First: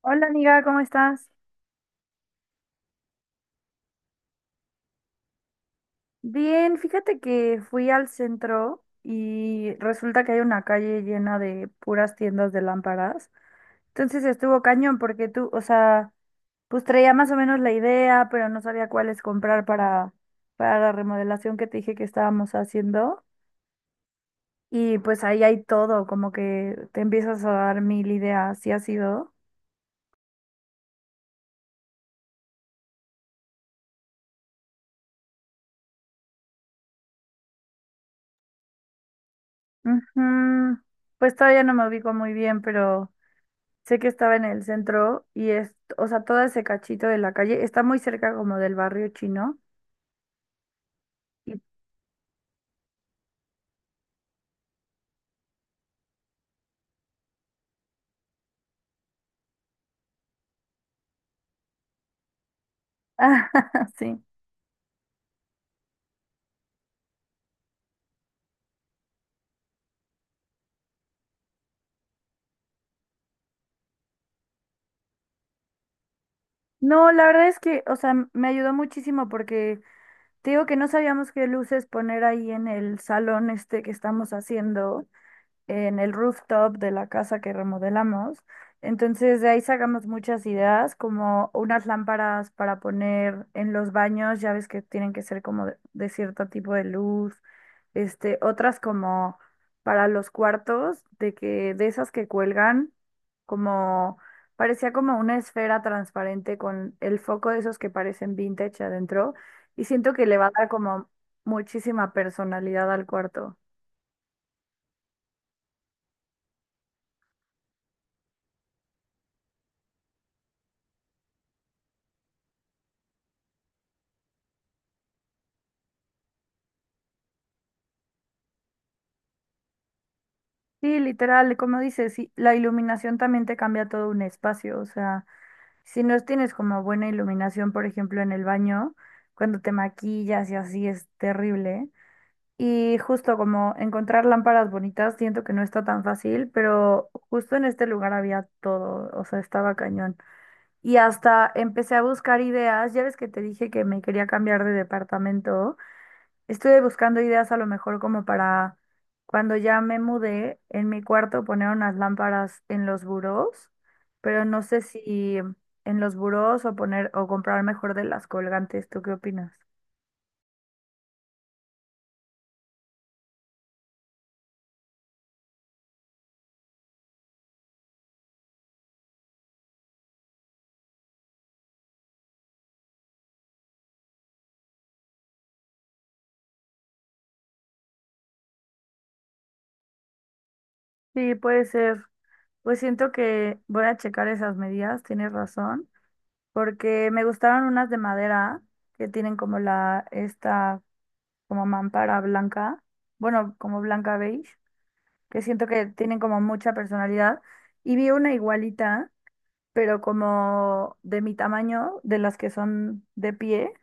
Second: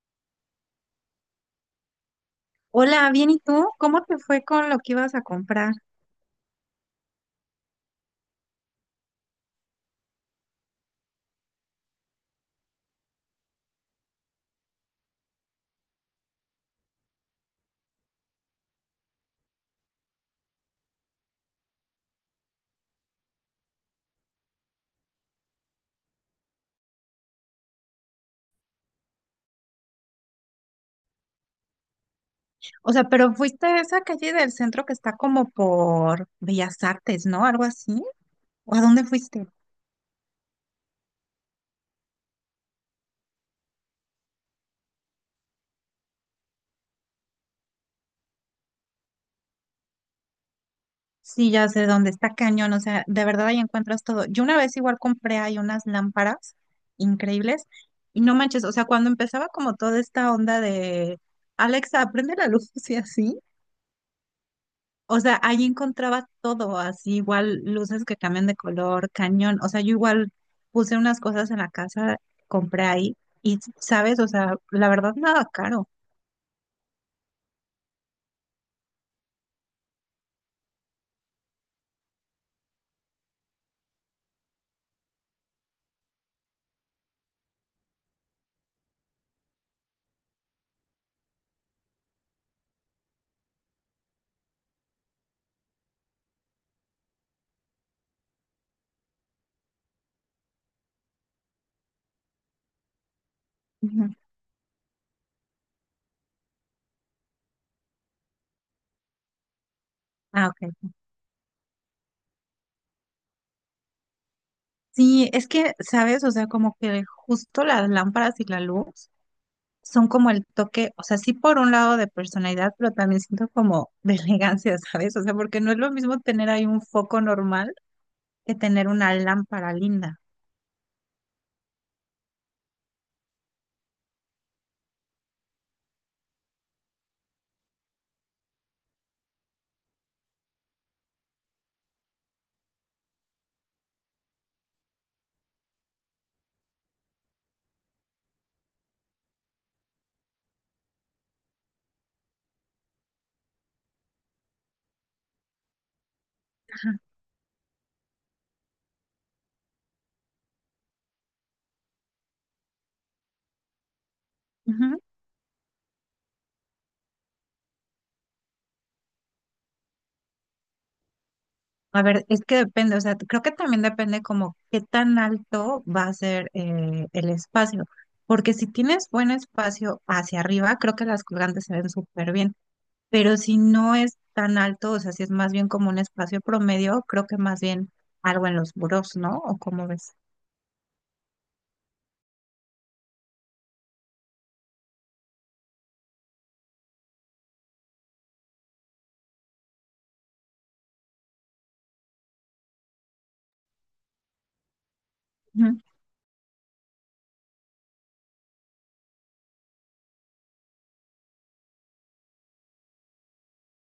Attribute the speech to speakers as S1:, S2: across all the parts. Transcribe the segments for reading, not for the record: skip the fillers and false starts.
S1: Hola amiga, ¿cómo estás?
S2: Hola, bien, ¿y tú? ¿Cómo te fue con lo que ibas a comprar?
S1: Bien, fíjate que fui al centro y resulta que hay una calle llena de puras tiendas de lámparas. Entonces estuvo cañón porque tú, o sea, pues traía más o menos la idea, pero no sabía cuáles comprar para la remodelación que te dije que estábamos haciendo. Y pues ahí hay todo, como que te empiezas a dar mil ideas, ¿sí ha sido?
S2: O sea, pero fuiste a esa calle del centro que está como por Bellas Artes, ¿no? Algo así. ¿O a dónde fuiste?
S1: Ujú. Pues todavía no me ubico muy bien, pero sé que estaba en el centro y es, o sea, todo ese cachito de la calle está muy cerca como del barrio chino.
S2: Sí,
S1: Y,
S2: ya sé dónde está cañón, o sea, de verdad ahí encuentras todo. Yo una vez igual compré ahí unas lámparas increíbles y no manches, o sea, cuando empezaba como toda esta onda de Alexa, prende la luz y así.
S1: ah, sí.
S2: O sea, ahí encontraba todo, así igual luces que cambian de color, cañón. O sea, yo igual puse unas cosas en la casa, compré ahí y, ¿sabes? O sea, la verdad, nada caro.
S1: No, la verdad es que, o sea, me ayudó muchísimo porque te digo que no sabíamos qué luces poner ahí en el salón este que estamos haciendo, en el rooftop de la casa que remodelamos. Entonces de ahí sacamos muchas ideas, como unas lámparas para poner en los baños, ya ves que tienen que ser como de cierto tipo de luz, este, otras como para los cuartos, de que de esas que cuelgan,
S2: Ujú.
S1: como parecía como una esfera transparente con el foco de esos que parecen vintage adentro, y siento que le va
S2: Ah,
S1: a dar
S2: ok.
S1: como muchísima personalidad al cuarto.
S2: Sí, es que, ¿sabes? O sea, como que justo las lámparas y la luz son como el toque, o sea, sí por un lado de personalidad, pero también siento como de elegancia, ¿sabes? O sea, porque no es lo mismo tener ahí un foco normal que tener una lámpara linda.
S1: Sí, literal, como dices, sí, la iluminación también te cambia todo un espacio, o sea, si no tienes como buena iluminación, por ejemplo, en el baño, cuando te maquillas y así es terrible. Y justo como encontrar lámparas bonitas, siento que no está tan fácil, pero justo en este lugar había todo, o sea, estaba cañón. Y hasta empecé a buscar ideas, ya ves que te dije que me quería cambiar de departamento. Estuve buscando ideas a lo mejor como para cuando ya me mudé, en mi cuarto poner unas lámparas en los burós, pero no sé si en los burós o poner o comprar mejor de las colgantes. ¿Tú qué opinas?
S2: A ver, es que depende, o sea, creo que también depende como qué tan alto va a ser el espacio, porque si tienes buen espacio hacia arriba, creo que las colgantes se ven súper bien, pero si no es tan alto, o sea, si es más bien como un espacio promedio, creo que más bien algo en los burós, ¿no? ¿O cómo ves?
S1: Sí, puede ser. Pues siento que voy a checar esas medidas, tienes razón, porque me gustaron unas de madera que tienen como la esta como mampara blanca, bueno, como blanca beige, que siento
S2: Ujú.
S1: que tienen como mucha personalidad. Y vi una igualita pero como de mi tamaño, de las que son de pie,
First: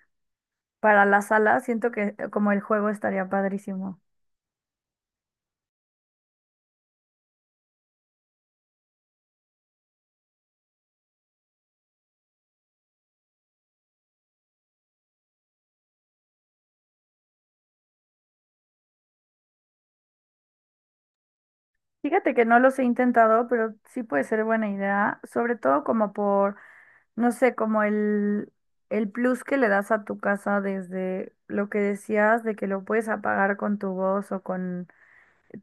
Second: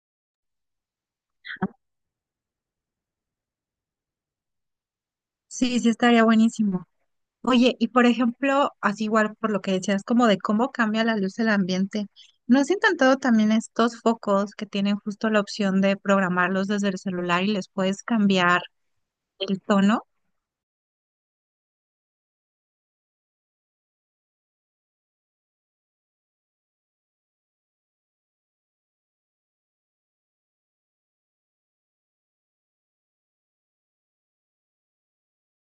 S1: para la sala, siento que como el juego estaría padrísimo.
S2: Sí, sí estaría buenísimo. Oye, y por ejemplo, así igual por lo que decías, como de cómo cambia la luz del ambiente, ¿no has intentado también estos focos que tienen justo la opción de programarlos desde el celular y les puedes cambiar el tono?
S1: Fíjate que no los he intentado, pero sí puede ser buena idea, sobre todo como por, no sé, como el plus que le das a tu casa desde lo que decías de que lo puedes apagar con tu voz o con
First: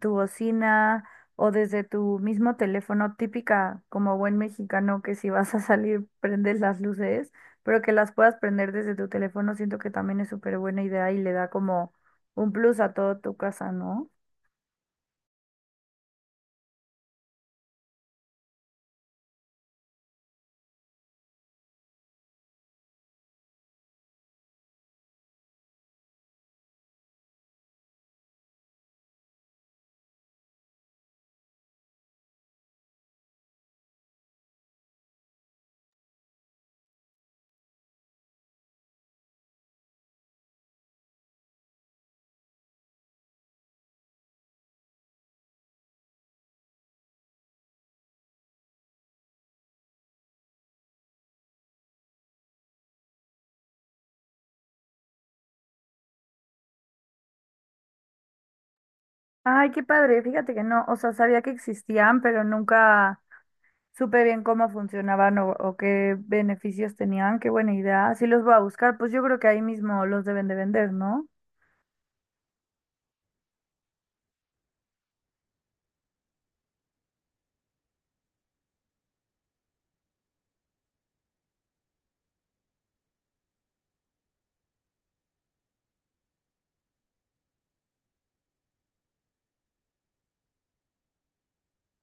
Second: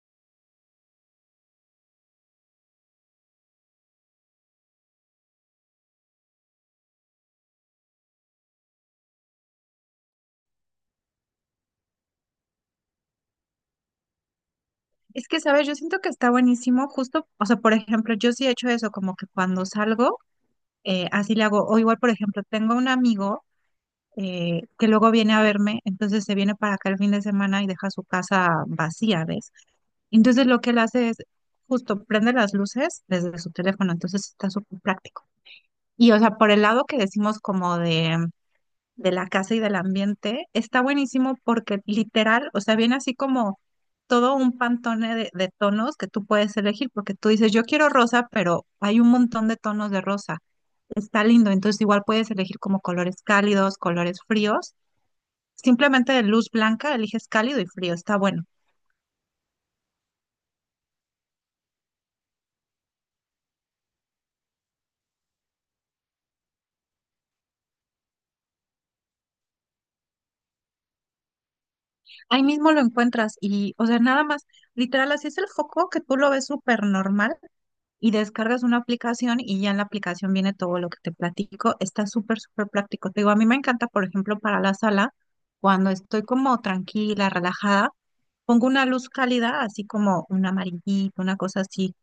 S1: tu bocina o desde tu mismo teléfono, típica como buen mexicano que si vas a salir prendes las luces, pero que las puedas prender desde tu teléfono, siento que también es súper buena idea y le da como un plus a toda tu casa, ¿no?
S2: Es que, sabes, yo siento que está buenísimo justo, o sea, por ejemplo, yo sí he hecho eso, como que cuando salgo, así le hago, o igual, por ejemplo, tengo un amigo que luego viene a verme, entonces se viene para acá el fin de semana y deja su casa vacía, ¿ves? Entonces lo que él hace es justo prende las luces desde su teléfono, entonces está súper práctico. Y o sea, por el lado que decimos como de la casa y del ambiente, está buenísimo porque literal, o sea, viene así como todo un pantone de tonos que tú puedes elegir, porque tú dices, yo quiero rosa, pero hay un montón de tonos de rosa. Está lindo, entonces igual puedes elegir como colores cálidos, colores fríos. Simplemente de luz blanca eliges cálido y frío, está bueno.
S1: Ay, qué padre, fíjate que no, o sea, sabía que existían, pero nunca supe bien cómo funcionaban o qué beneficios tenían, qué buena idea. Si los voy a buscar, pues yo creo que ahí mismo los deben de vender, ¿no?
S2: Ahí mismo lo encuentras y, o sea, nada más, literal, así es el foco que tú lo ves súper normal y descargas una aplicación y ya en la aplicación viene todo lo que te platico. Está súper, súper práctico. Te digo, a mí me encanta, por ejemplo, para la sala, cuando estoy como tranquila, relajada, pongo una luz cálida, así como un amarillito, una cosa así,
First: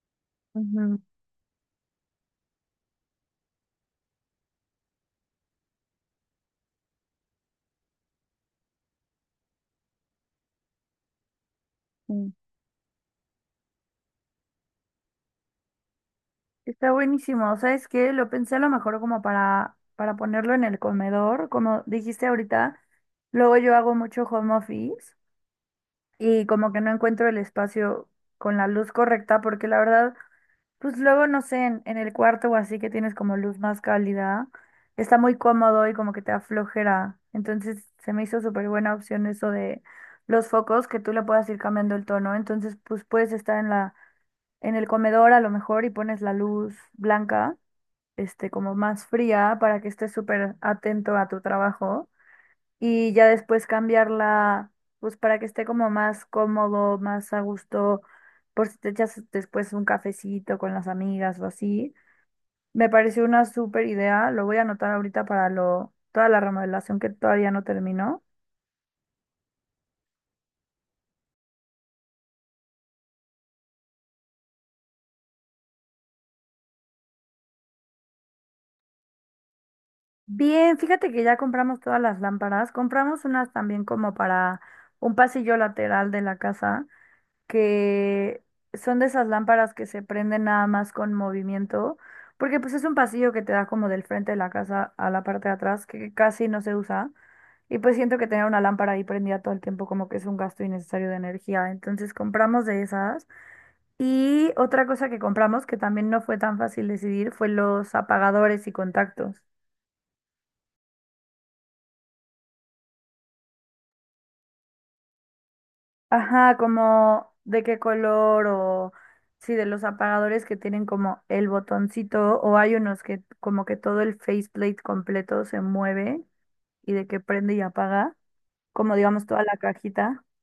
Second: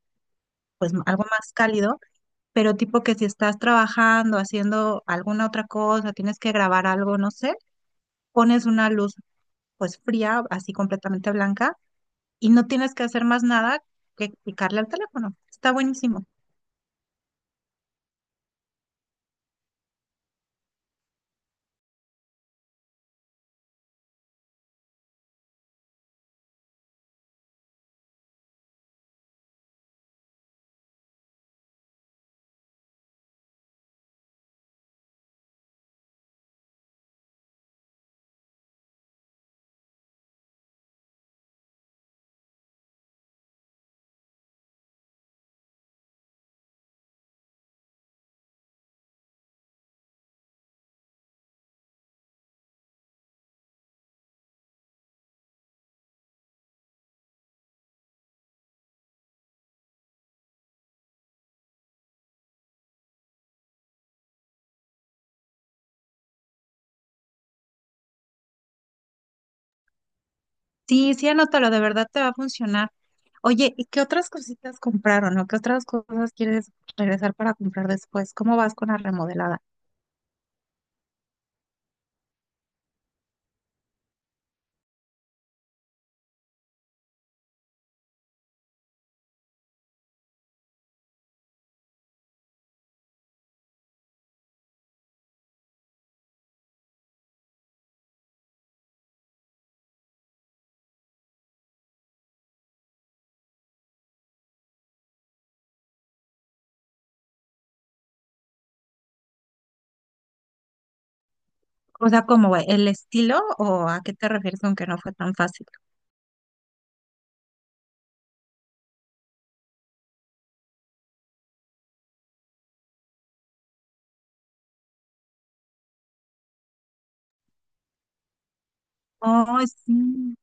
S2: pues
S1: Ujú,
S2: algo más cálido, pero tipo que si estás trabajando, haciendo alguna otra cosa, tienes que grabar algo, no sé, pones una luz pues fría, así completamente blanca
S1: sí.
S2: y no tienes que hacer más nada que picarle al teléfono. Está buenísimo.
S1: Está buenísimo. ¿Sabes qué? Lo pensé a lo mejor como para ponerlo en el comedor. Como dijiste ahorita, luego yo hago mucho home office y como que no encuentro el espacio con la luz correcta porque la verdad, pues luego no sé, en el cuarto o así que tienes como luz más cálida, está muy cómodo y como que te aflojera. Entonces se me hizo súper buena opción eso de los focos que tú le puedas ir cambiando el tono. Entonces pues puedes estar en la, en el comedor a lo mejor y pones la luz blanca este, como más fría para que estés súper atento a tu trabajo y ya después cambiarla, pues para que esté como más cómodo, más a gusto, por si te echas después un cafecito con las amigas o así. Me pareció una súper idea, lo voy a anotar ahorita para lo, toda la remodelación que todavía no terminó.
S2: Sí, sí, anótalo, de verdad te va a funcionar. Oye, ¿y qué otras cositas compraron o qué otras cosas quieres regresar para comprar después? ¿Cómo vas con la remodelada?
S1: Bien, fíjate que ya compramos todas las lámparas, compramos unas también como para un pasillo lateral de la casa, que son de esas lámparas que se prenden nada más con movimiento, porque pues es un pasillo que te da como del frente de la casa a la parte de atrás, que casi no se usa, y pues siento que tener una lámpara ahí prendida todo el tiempo como que es un gasto innecesario de energía, entonces compramos de esas. Y otra cosa que compramos que también no fue tan fácil decidir fue los apagadores y contactos.
S2: O sea, ¿cómo el estilo o a qué te refieres con que no fue tan fácil?
S1: Ajá, como de qué color o sí, de los apagadores que tienen como el botoncito o hay unos que como que todo el faceplate completo se mueve y de que prende y apaga, como digamos toda la
S2: Oh,
S1: cajita.
S2: sí.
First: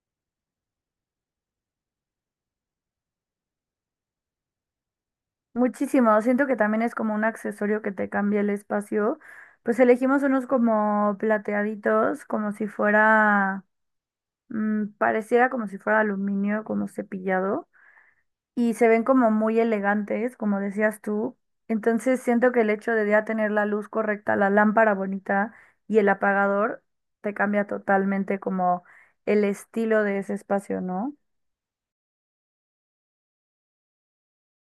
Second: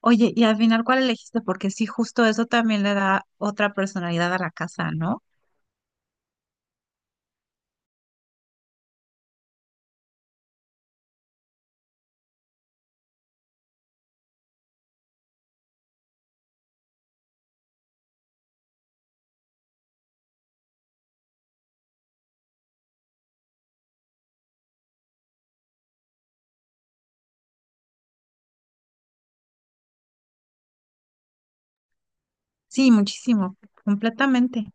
S2: Oye, y al final, ¿cuál elegiste? Porque sí, justo eso también le da otra personalidad a la casa, ¿no?
S1: Muchísimo, siento que también es como un accesorio que te cambia el espacio. Pues elegimos unos como plateaditos, como si fuera, pareciera como si fuera aluminio, como cepillado, y se ven como muy elegantes, como decías tú. Entonces siento que el hecho de ya tener la luz correcta, la lámpara bonita y el apagador te cambia totalmente como el estilo de ese espacio, ¿no?
S2: Sí, muchísimo, completamente.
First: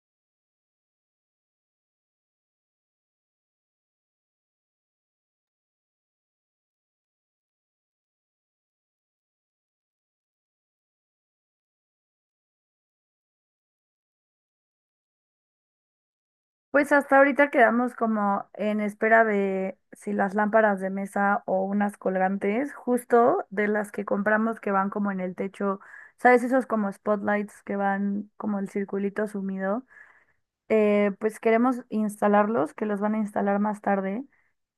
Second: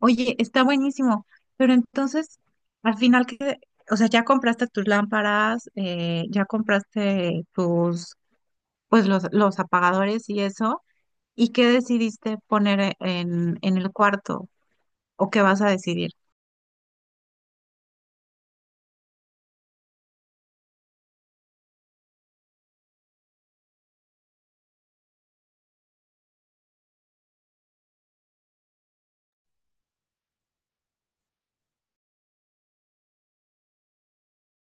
S2: Oye, está buenísimo, pero entonces, al final que, o sea, ya compraste tus lámparas, ya compraste tus, pues los apagadores y eso, ¿y qué decidiste poner en el cuarto? ¿O qué vas a decidir?
S1: Pues hasta ahorita quedamos como en espera de si las lámparas de mesa o unas colgantes, justo de las que compramos que van como en el techo, ¿sabes? Esos como spotlights que van como el circulito sumido. Pues queremos instalarlos, que los van a instalar más tarde,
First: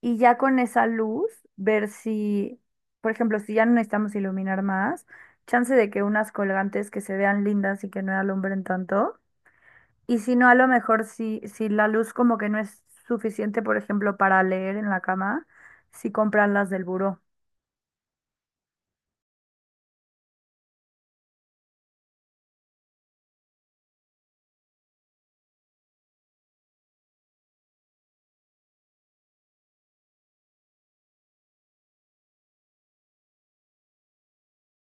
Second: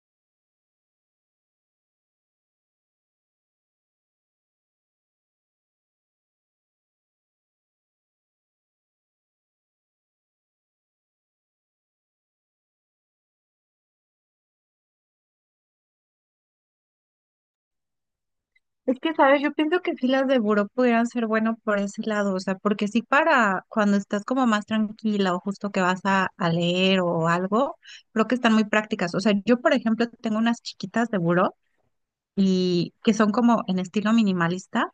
S1: y ya con esa luz, ver si, por ejemplo, si ya no necesitamos iluminar más, chance de que unas colgantes que se vean lindas y que no alumbren tanto, y si no, a lo mejor si, si la luz como que no es suficiente, por ejemplo, para leer en la cama, si compran las del buró.
S2: Es que, ¿sabes? Yo pienso que sí las de buró pudieran ser bueno por ese lado, o sea, porque sí para cuando estás como más tranquila o justo que vas a leer o algo, creo que están muy prácticas. O sea, yo, por ejemplo, tengo unas chiquitas de buró y que son como en estilo minimalista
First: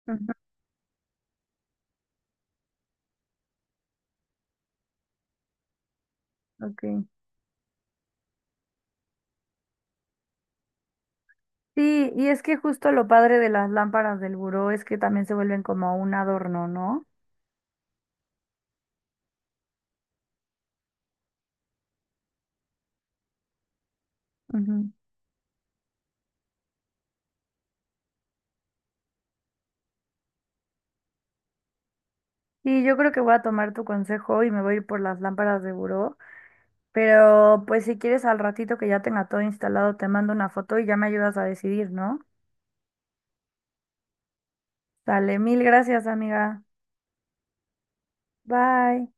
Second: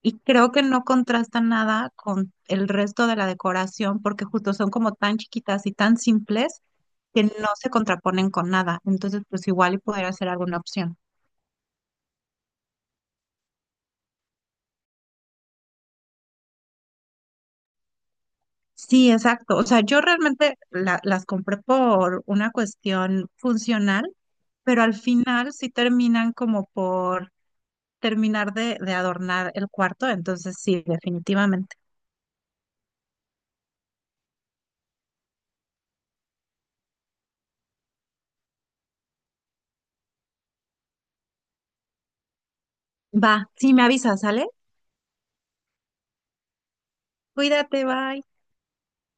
S2: y
S1: Ujú,
S2: creo que no contrastan nada con el resto de la decoración porque justo son como tan chiquitas y tan simples
S1: ok.
S2: que no se contraponen con nada. Entonces, pues igual y pudiera ser alguna opción.
S1: Sí, y es que justo lo padre de las lámparas del buró es que también se vuelven como un adorno, ¿no?
S2: Sí, exacto. O sea, yo realmente las compré por una cuestión funcional, pero
S1: Ujú.
S2: al final sí terminan como por terminar de adornar el cuarto. Entonces, sí, definitivamente.
S1: Y yo creo que voy a tomar tu consejo y me voy a ir por las lámparas de buró. Pero pues si quieres al ratito que ya tenga todo instalado, te mando una foto y ya me ayudas a decidir, ¿no?
S2: Va, sí, me avisas, ¿sale?
S1: Dale, mil gracias, amiga.
S2: Cuídate, bye.
S1: Bye.